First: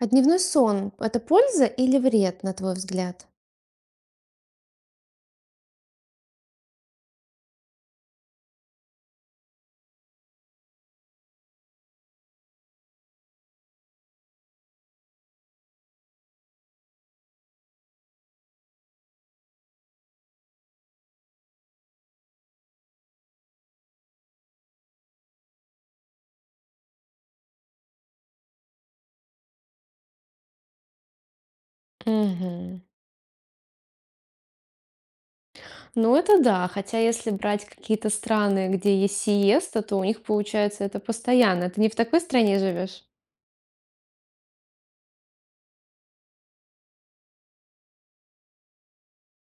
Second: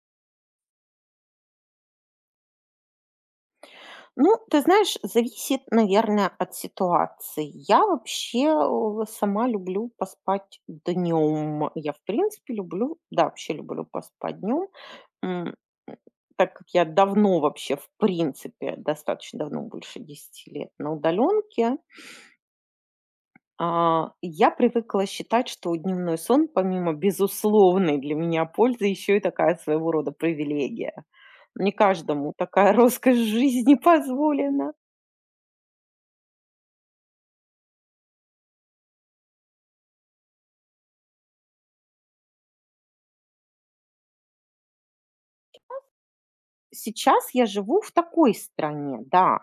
А дневной сон– это польза или вред, на твой взгляд? Ну, ты знаешь, зависит, наверное, от ситуации. Я вообще сама люблю поспать днем. Я, в принципе, люблю, да, вообще люблю поспать днем. Так как я давно вообще, в принципе, достаточно давно, больше 10 лет на удаленке. Я привыкла считать, что дневной сон, помимо безусловной для меня пользы, еще и такая своего рода привилегия. Не каждому такая Мгм. роскошь жизни позволена. Ну, это да. Хотя, если брать какие-то страны, где есть сиеста, то у них получается это постоянно. Ты не в такой стране живешь? Сейчас я живу в такой стране, да.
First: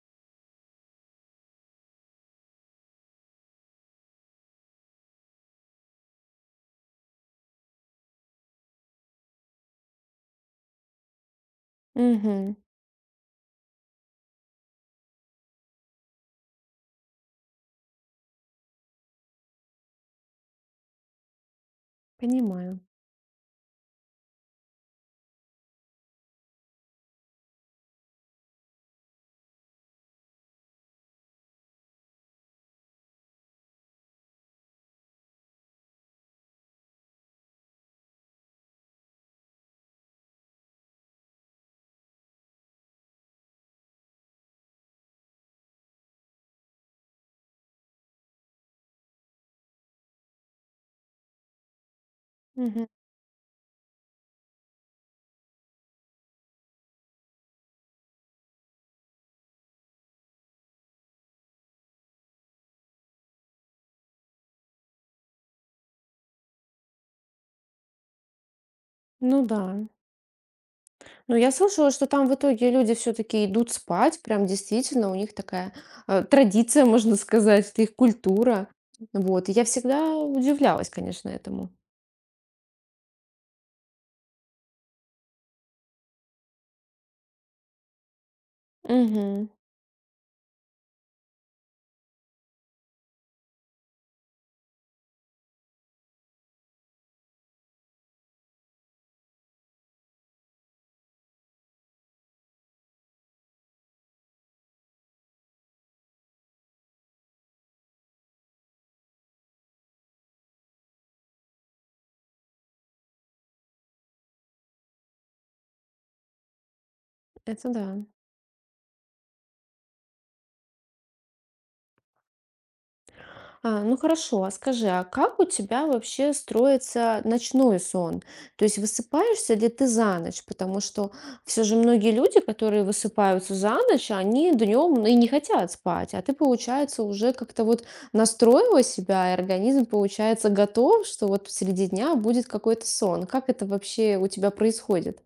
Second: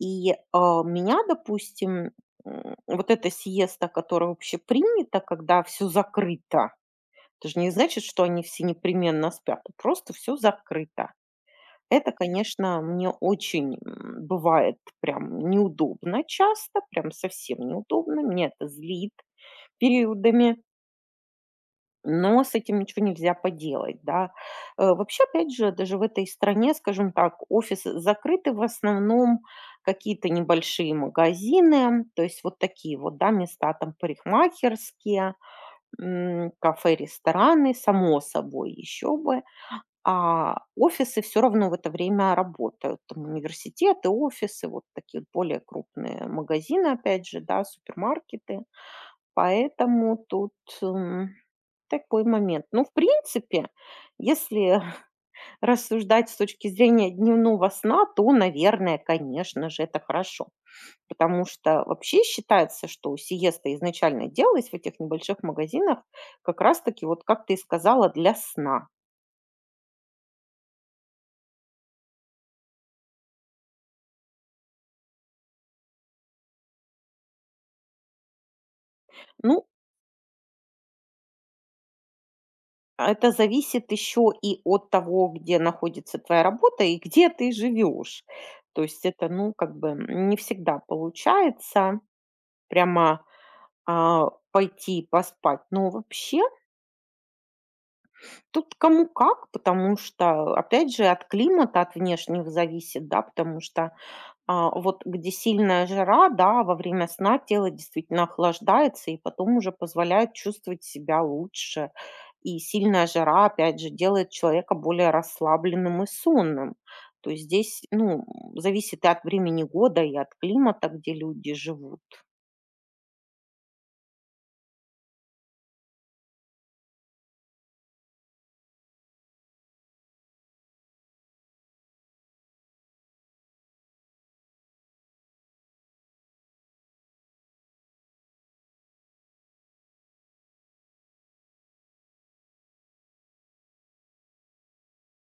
И, меня, допустим, вот эта сиеста, которая вообще принята, когда все закрыто, это же не значит, что они все непременно спят, а просто все закрыто. Это, Мгм. конечно, мне очень, бывает прям неудобно часто, прям совсем неудобно, меня это злит периодами. Но с этим Понимаю. ничего нельзя поделать, да. Вообще, опять же, даже в этой стране, скажем так, офисы закрыты, в основном какие-то небольшие магазины, то есть вот такие вот, да, места там парикмахерские, кафе, рестораны, само собой, еще бы. А офисы все равно в это время работают. Там университеты, офисы, вот такие вот более крупные магазины, опять же, да, супермаркеты. Поэтому тут, м, такой момент. Ну, Мгм. в принципе, если рассуждать с точки зрения дневного сна, то, наверное, конечно же, это хорошо. Потому что вообще считается, что сиеста изначально делалась в этих небольших магазинах как раз-таки, вот как ты и сказала, для сна. Ну да. Ну, я слышала, что там в итоге люди все-таки идут спать, прям действительно у них такая традиция, можно сказать, это их культура. Вот. И я Ну, всегда удивлялась, конечно, этому. а это зависит еще и от того, где находится твоя работа и где ты живешь. То есть это, Мгм. ну, как бы не всегда получается прямо пойти поспать. Но вообще тут кому как, потому что, опять же, от климата, от внешних зависит, да, потому что вот где сильная жара, да, во время сна тело действительно охлаждается и потом уже позволяет чувствовать себя лучше. И сильная жара, опять же, делает человека более расслабленным и сонным. То есть Это здесь, да. ну, зависит и от времени года, и от климата, где люди живут. А, ну хорошо, а скажи, а как у тебя вообще строится ночной сон? То есть высыпаешься ли ты за ночь? Потому что все же многие люди, которые высыпаются за ночь, они днем и не хотят спать, а ты, получается, уже как-то вот настроила себя, и организм, получается, готов, что вот среди дня будет какой-то сон. Как это вообще у тебя происходит?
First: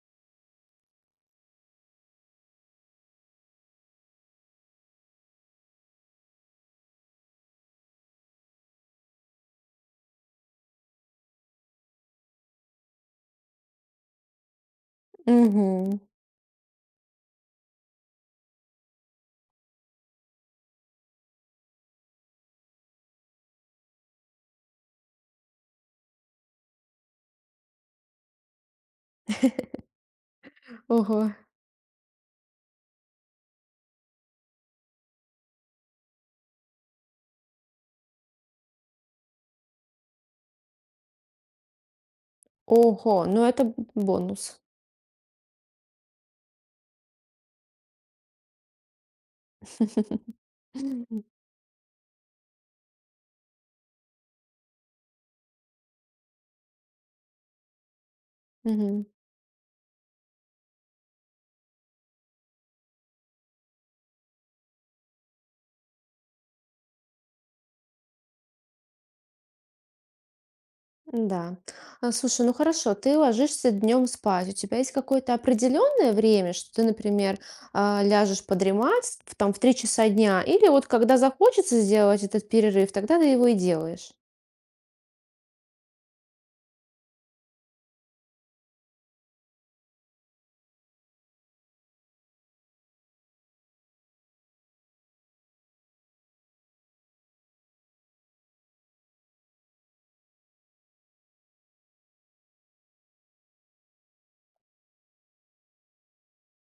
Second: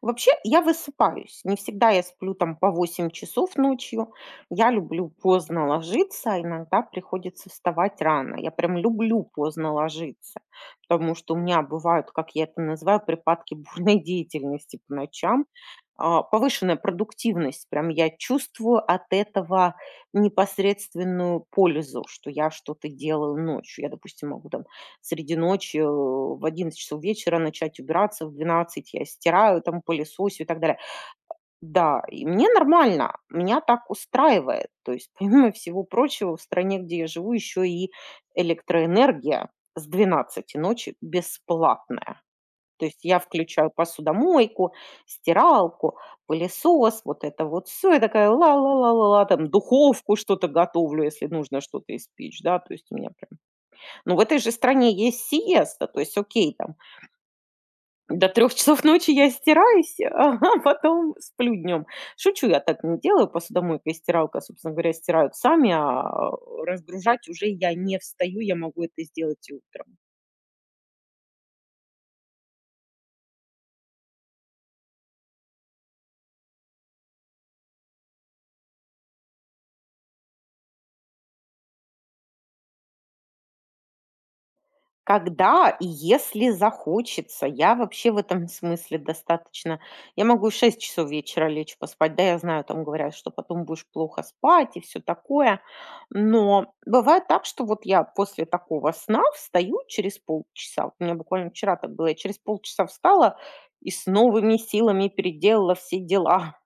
Вообще, я высыпаюсь. Не всегда я сплю там по 8 часов ночью. Я люблю поздно ложиться, а иногда приходится вставать рано. Я прям люблю поздно ложиться, потому что у меня бывают, как я это называю, припадки бурной деятельности по ночам. Угу. Повышенная продуктивность, прям я чувствую от этого непосредственную пользу, что я что-то делаю ночью. Я, допустим, могу там среди ночи, в 11 часов вечера начать убираться, в 12 я стираю, там пылесосю и так далее. Ого. Да, и мне нормально, меня так устраивает. То есть, помимо всего прочего, в стране, где я живу, еще и электроэнергия с 12 ночи бесплатная. То есть я Ого, ну включаю это бонус. посудомойку, стиралку, пылесос, вот это вот все. Я такая ла-ла-ла-ла-ла, там духовку что-то готовлю, если нужно что-то испечь, да, то есть у меня прям ну, в этой же стране есть сиеста, то есть окей, там до 3 часов Мгм. ночи я стираюсь, а потом сплю днем. Шучу, я так не делаю. Посудомойка и стиралка, собственно говоря, стирают сами, а разгружать уже я не встаю, я могу это сделать и утром. Да. А, слушай, ну хорошо, ты ложишься днем спать. У тебя есть какое-то определенное время, что ты, например, ляжешь подремать там в 3 часа дня, или вот когда захочется сделать этот перерыв, тогда ты его и делаешь. Когда и если захочется. Я вообще в этом смысле достаточно я могу и в 6 часов вечера лечь поспать. Да, я знаю, там говорят, что потом будешь плохо спать и все такое. Но бывает так, что вот я после такого сна встаю через полчаса. Вот у меня буквально вчера так было. Я через полчаса встала и с новыми силами переделала все дела.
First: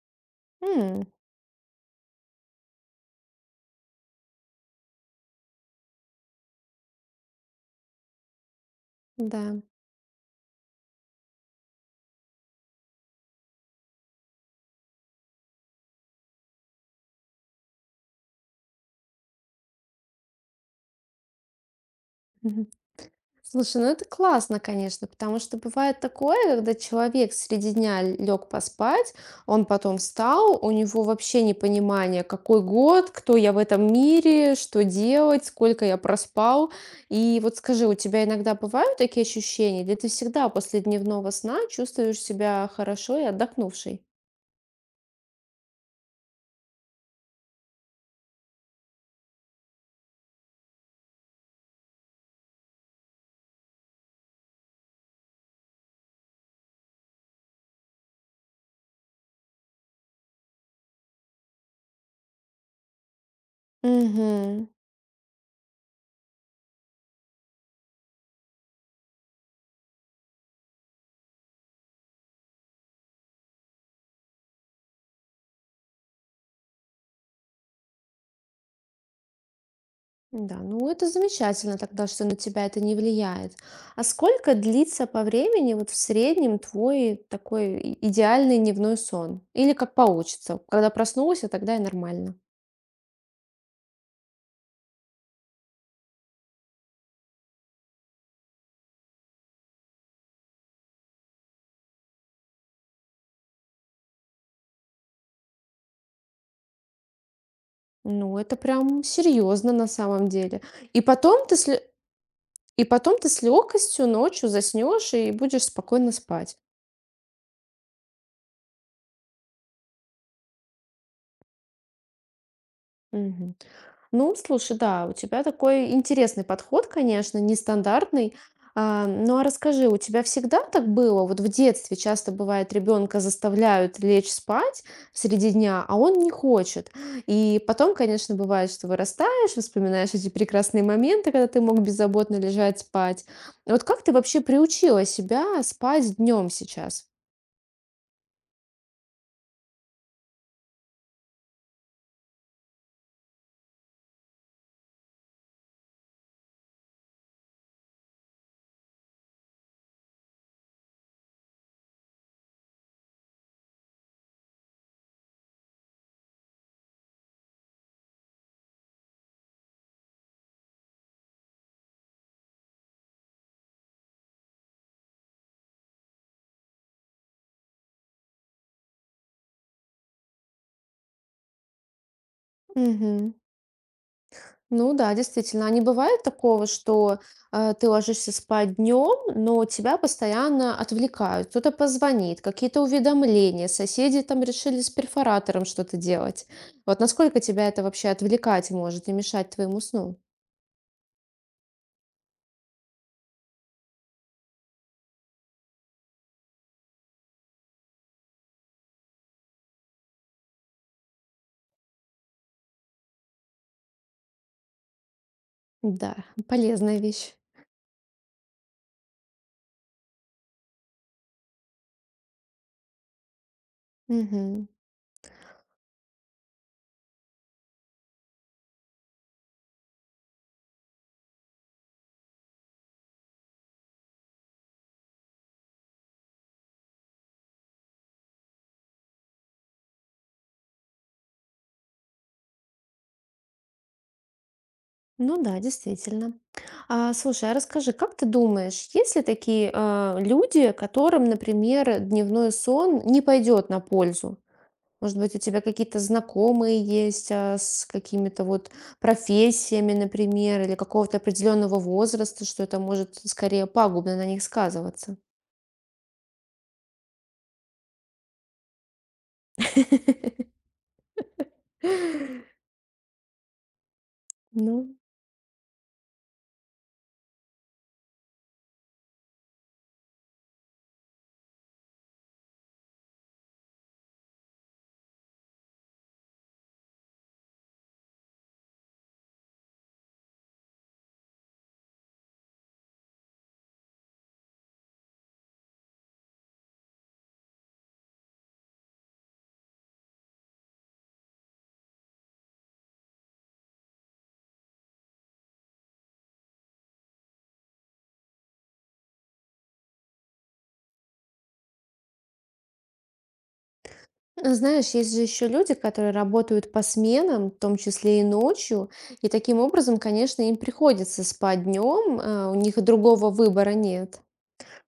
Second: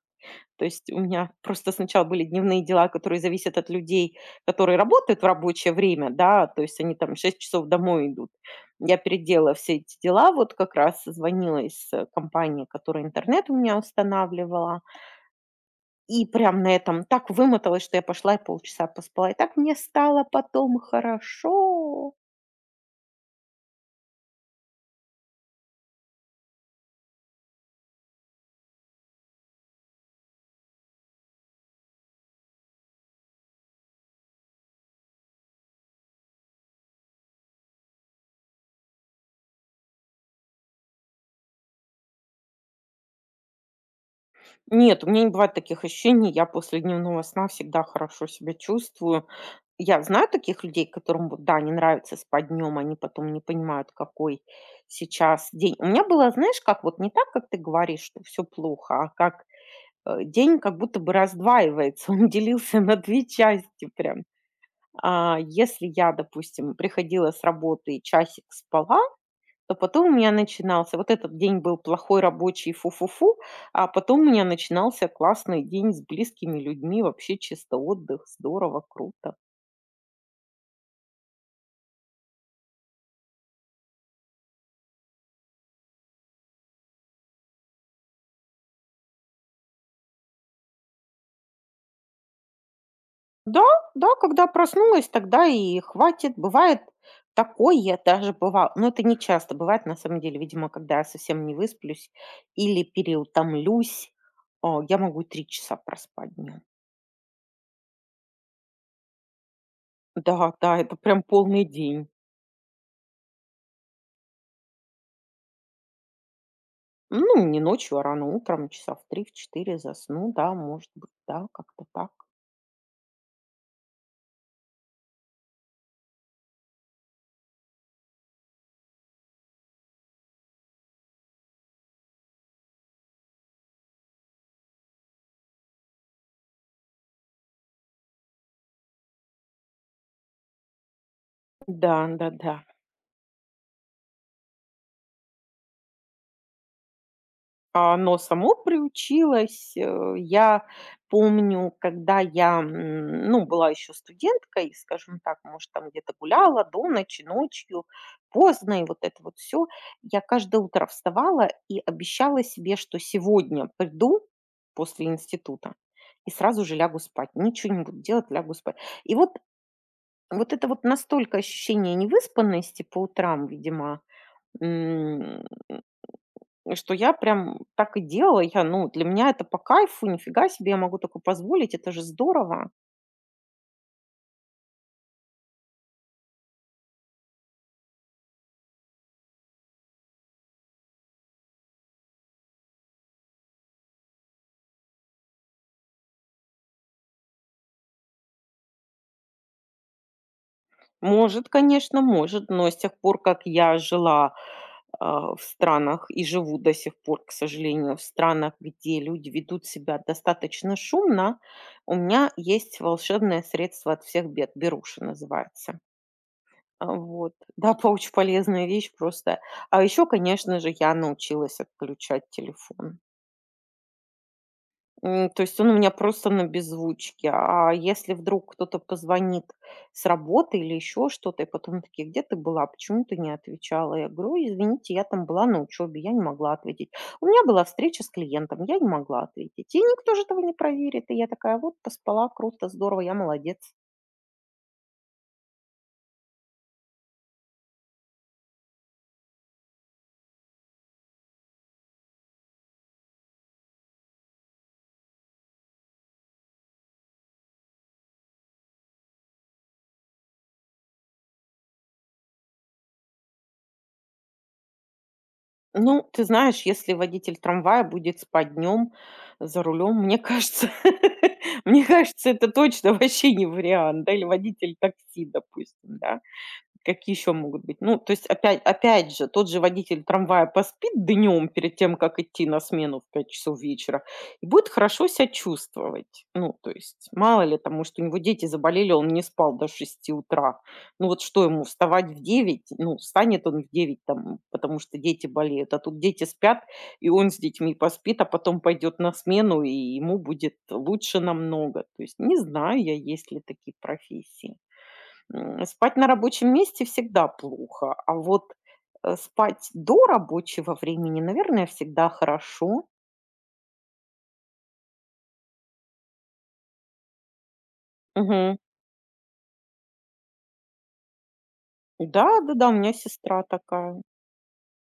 То есть у М, меня просто сначала были дневные дела, которые зависят от людей, которые работают в рабочее время, да, то есть они там 6 часов домой идут. Я переделала да. все эти дела, вот как раз звонила из компании, которая интернет у меня устанавливала, и прям на этом так вымоталась, что я пошла и полчаса поспала. И так мне стало потом хорошо. Слушай, ну это классно, конечно, потому что бывает такое, когда человек среди дня лег поспать, он потом встал, у него вообще непонимание, какой год, кто я в этом мире, что делать, сколько я проспал. И вот скажи, у тебя иногда бывают такие ощущения, или ты всегда после дневного сна чувствуешь себя хорошо и отдохнувшей? Нет, у меня не бывает таких ощущений. Я после дневного сна всегда хорошо себя чувствую. Я знаю таких людей, которым, вот да, не нравится спать днем, они потом не понимают, какой сейчас день. У меня было, знаешь, как вот не так, как ты говоришь, что все плохо, а как день как будто бы раздваивается, он делился на две части прям. Угу. А, если я, допустим, приходила с работы и часик спала, то потом у меня начинался вот этот день был плохой рабочий фу-фу-фу, а потом у меня начинался классный день с близкими людьми, вообще чисто отдых, здорово, круто. Да, ну это замечательно тогда, что на тебя это не влияет. А сколько длится по времени вот в среднем твой такой идеальный дневной сон? Или как получится? Когда проснулся, тогда и нормально. Да, да, когда проснулась, тогда и хватит. Бывает такое даже бывало, но это не часто бывает, на самом деле, видимо, когда я совсем не высплюсь или переутомлюсь, я могу и 3 часа проспать днем. Ну, это прям серьезно на самом Да, деле. да, это И прям потом ты полный с лё- день. и потом ты с легкостью ночью заснешь и будешь спокойно спать. Ну, не ночью, а рано утром, часа в 3, в 4 засну, да, может быть, да, как-то так. Мгм. Ну, слушай, да, у тебя такой интересный подход, конечно, нестандартный. А, ну а расскажи, у тебя всегда так было? Вот в детстве часто бывает, ребенка заставляют лечь спать среди дня, а он не хочет. И потом, конечно, бывает, что вырастаешь, вспоминаешь эти прекрасные моменты, когда ты мог Да, беззаботно да-да. лежать спать. Вот как ты вообще приучила себя спать днем сейчас? Но само приучилось, я помню, когда я, ну, была еще студенткой, скажем так, может, там где-то гуляла до ночи, ночью, поздно, и вот это вот все. Я каждое утро вставала и обещала себе, что сегодня приду после института и сразу же лягу спать. Ничего не буду делать, лягу спать. И вот, вот это вот настолько ощущение невыспанности по утрам, видимо, м, что я прям так и делала. Я, ну, для меня это по кайфу, нифига себе, я могу такое позволить, это же здорово. Ну да, действительно, а не бывает такого, что ты ложишься спать днем, но тебя постоянно отвлекают. Кто-то позвонит, какие-то уведомления, соседи там решили с перфоратором что-то делать. Вот насколько тебя это вообще отвлекать может и мешать твоему сну? Может, конечно, может, но с тех пор, как я жила в странах и живу до сих пор, к сожалению, в странах, где люди ведут себя достаточно шумно, у меня есть волшебное средство от всех бед, беруши называется. Да, А, полезная вот. вещь. Да, по очень полезная вещь просто. А еще, конечно же, я научилась отключать телефон. Мгм. То есть он у меня просто на беззвучке. А если вдруг кто-то позвонит с работы или еще что-то, и потом такие, где ты была, почему ты не отвечала? Я говорю: «Ой, извините, я там была на учебе, я не могла ответить. У меня была встреча с клиентом, я не могла ответить». И никто же этого не проверит. И я такая, вот, поспала, круто, здорово, я молодец. Ну да, действительно. А, слушай, а расскажи, как ты думаешь, есть ли такие люди, которым, например, дневной сон не пойдет на пользу? Может быть, у тебя какие-то знакомые есть, с какими-то вот профессиями, например, или какого-то определенного возраста, что это может скорее пагубно на них сказываться? Ну, ты знаешь, если водитель трамвая будет спать днем за рулем, мне кажется, мне кажется, это точно вообще не вариант, да, или Ну, водитель такси, допустим, да. Какие еще могут быть? Ну, то есть опять же, тот же водитель трамвая поспит днем перед тем, как идти на смену в 5 часов вечера, и будет хорошо себя чувствовать. Ну, то есть мало ли там, что у него дети заболели, он не спал до 6 утра. Ну вот что ему, вставать в 9? Ну, встанет он в 9 там, потому что дети болеют, а тут дети спят, и он с детьми поспит, а потом пойдет на смену, и ему будет лучше намного. То есть не знаю я, есть ли такие профессии. Спать на рабочем месте всегда плохо, а вот, спать до рабочего времени, наверное, всегда хорошо. а знаешь, есть же еще люди, которые работают по сменам, в том числе и Мгм. ночью, и таким образом, конечно, им приходится спать днем, у Да-да-да, у них меня другого сестра выбора такая. нет.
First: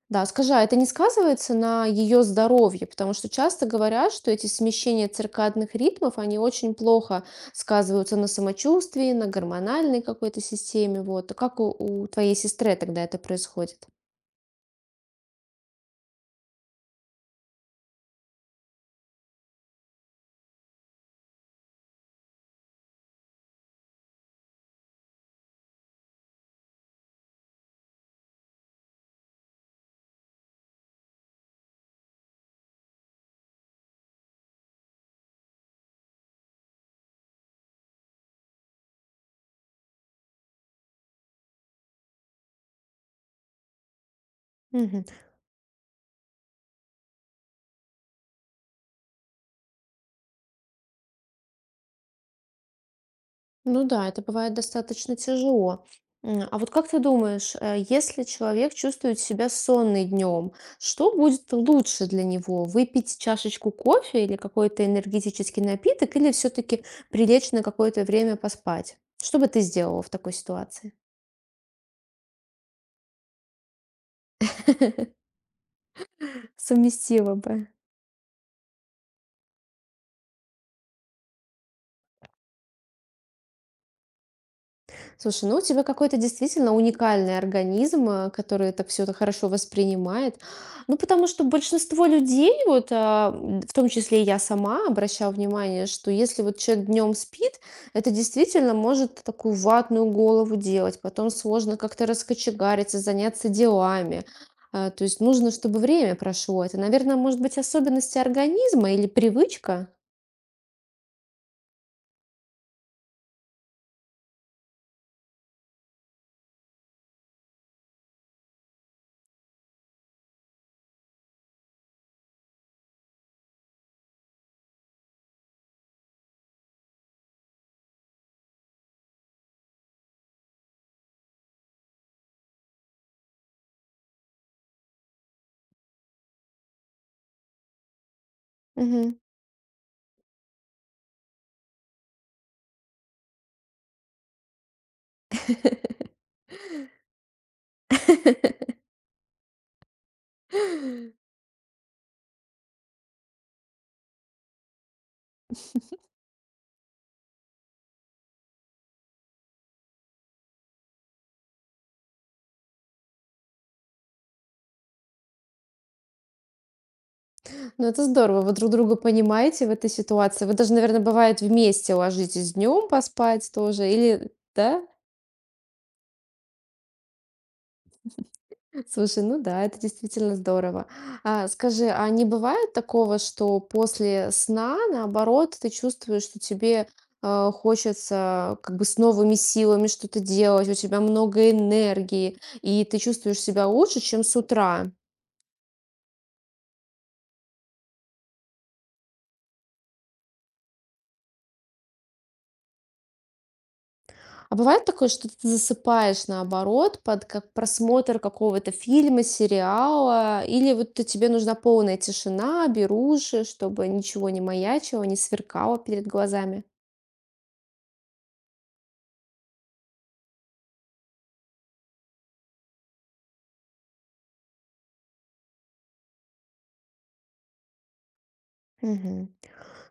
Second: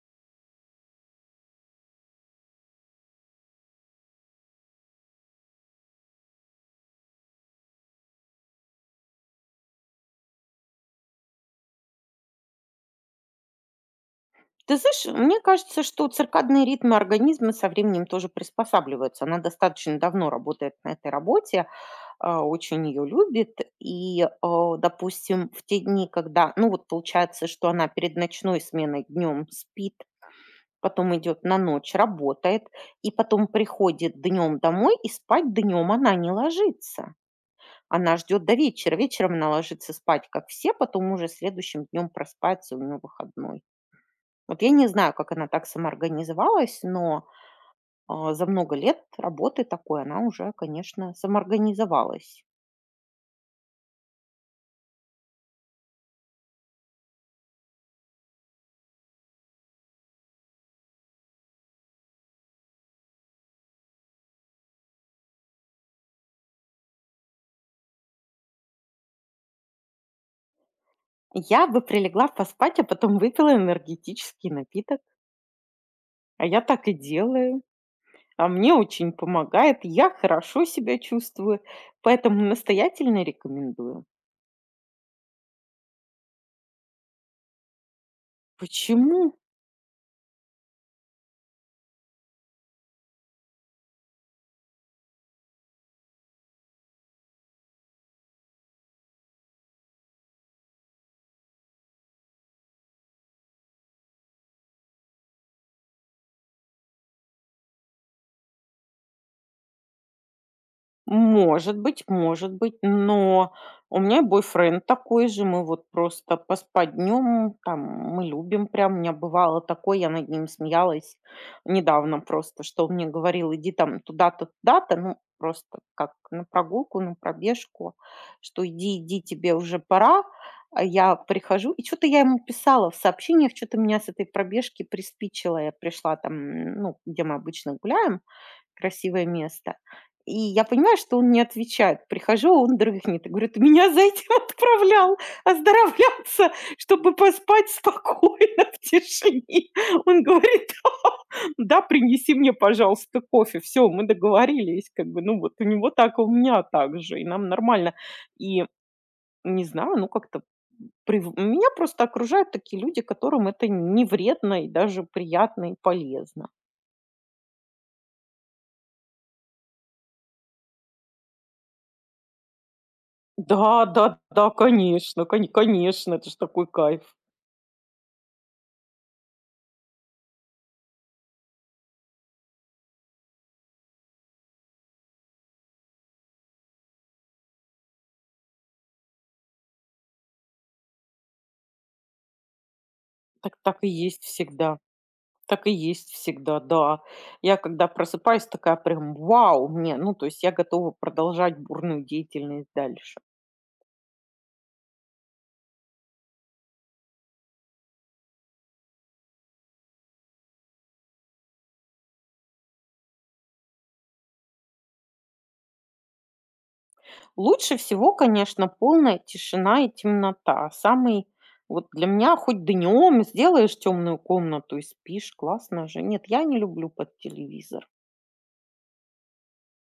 Да, скажи, а это не сказывается на ее здоровье? Потому что часто говорят, что эти смещения циркадных ритмов, они очень плохо сказываются на самочувствии, на гормональной какой-то системе. Вот. А как у твоей сестры тогда это происходит? Ты знаешь, мне кажется, что циркадные ритмы организма со временем тоже приспосабливаются. Она достаточно давно работает на этой работе, очень ее любит. И, допустим, в те дни, когда, ну, вот получается, что она перед ночной сменой днем спит, потом идет на ночь, работает, и потом приходит днем домой, и спать днем она не ложится. Она ждет до вечера. Вечером она ложится спать, как все, потом уже следующим днем проспается, у нее выходной. Вот я не Мгм. знаю, как она так самоорганизовалась, но за много лет работы такой она уже, конечно, самоорганизовалась. Ну да, это бывает достаточно тяжело. А вот как ты думаешь, если человек чувствует себя сонный днем, что будет лучше для него? Выпить чашечку кофе или какой-то энергетический напиток, или все-таки прилечь на какое-то время поспать? Что бы ты сделала в такой ситуации? Я бы прилегла поспать, а потом выпила энергетический напиток. А я так и Совместила делаю. бы. А мне очень помогает, я хорошо себя чувствую, поэтому настоятельно рекомендую. Слушай, ну у тебя какой-то действительно уникальный организм, который это все так Почему? хорошо воспринимает. Ну, потому что большинство людей, вот, в том числе и я сама, обращала внимание, что если вот человек днем спит, это действительно может такую ватную голову делать. Потом сложно как-то раскочегариться, заняться делами. А, то есть нужно, чтобы время прошло. Это, наверное, может быть особенности организма или привычка. Может быть, но у меня и бойфренд такой же. Мы вот просто поспать днем, там, мы любим прям. У меня бывало такое, я над ним смеялась недавно просто, что он мне говорил, иди там туда-то, туда-то, ну, просто как на прогулку, на пробежку, что иди, иди, тебе уже пора. А я прихожу, и что-то я ему писала в сообщениях, что-то меня с этой пробежки приспичило. Я пришла там, ну, где мы обычно гуляем, Мгм. красивое место. И я понимаю, что он не отвечает. Прихожу, а он дрыхнет. И говорю: «Ты меня за этим отправлял оздоровляться, чтобы поспать спокойно в тишине». Он говорит: «Да, принеси мне, пожалуйста, кофе». Все мы договорились, как бы, ну, вот у него так, и у меня так же, и нам нормально. И не знаю, ну, как-то прив меня просто окружают такие люди, которым это не вредно и даже приятно и полезно. Ну, это здорово. Вы друг друга понимаете в этой ситуации. Вы даже, наверное, бывает, вместе ложитесь днем поспать Да, тоже да, или да, да? конечно, конечно, это ж такой кайф. Слушай, ну да, это действительно здорово. А, скажи, а не бывает такого, что после сна, наоборот, ты чувствуешь, что тебе, хочется как бы с новыми силами что-то делать, у тебя много энергии, и ты чувствуешь Так себя так и лучше, есть чем с всегда, утра? так и есть всегда, да. Я когда просыпаюсь, такая прям: «Вау!» Мне, ну, то есть я готова продолжать бурную деятельность дальше. А бывает такое, что ты засыпаешь наоборот под как просмотр какого-то фильма, сериала, или вот тебе нужна полная тишина, беруши, чтобы ничего не маячило, не сверкало перед глазами? Лучше всего, конечно, полная тишина и темнота. Самый Вот для меня хоть днем сделаешь темную комнату и спишь, классно же. Нет, я не люблю под телевизор.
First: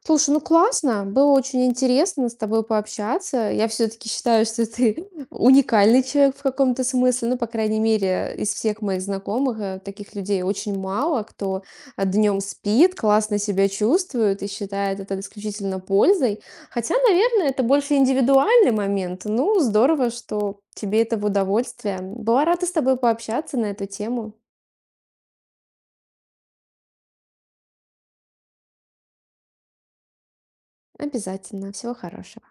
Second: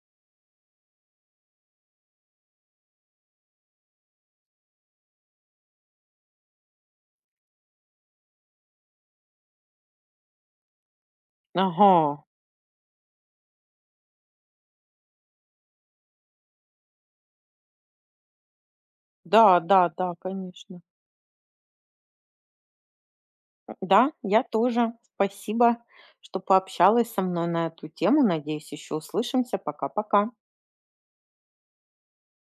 Слушай, ну классно, было очень интересно с тобой пообщаться. Я все-таки считаю, что ты уникальный человек в каком-то смысле. Ну, по крайней мере, из всех моих знакомых таких людей очень мало, кто Ага. днем спит, классно себя чувствует и считает это исключительно пользой. Хотя, наверное, это больше индивидуальный момент. Да, Ну, да, здорово, да, что конечно. тебе это в удовольствие. Была рада с тобой пообщаться на эту Да, тему. я тоже. Спасибо, что пообщалась со мной на эту тему. Надеюсь, еще услышимся. Пока-пока. Обязательно. Всего хорошего.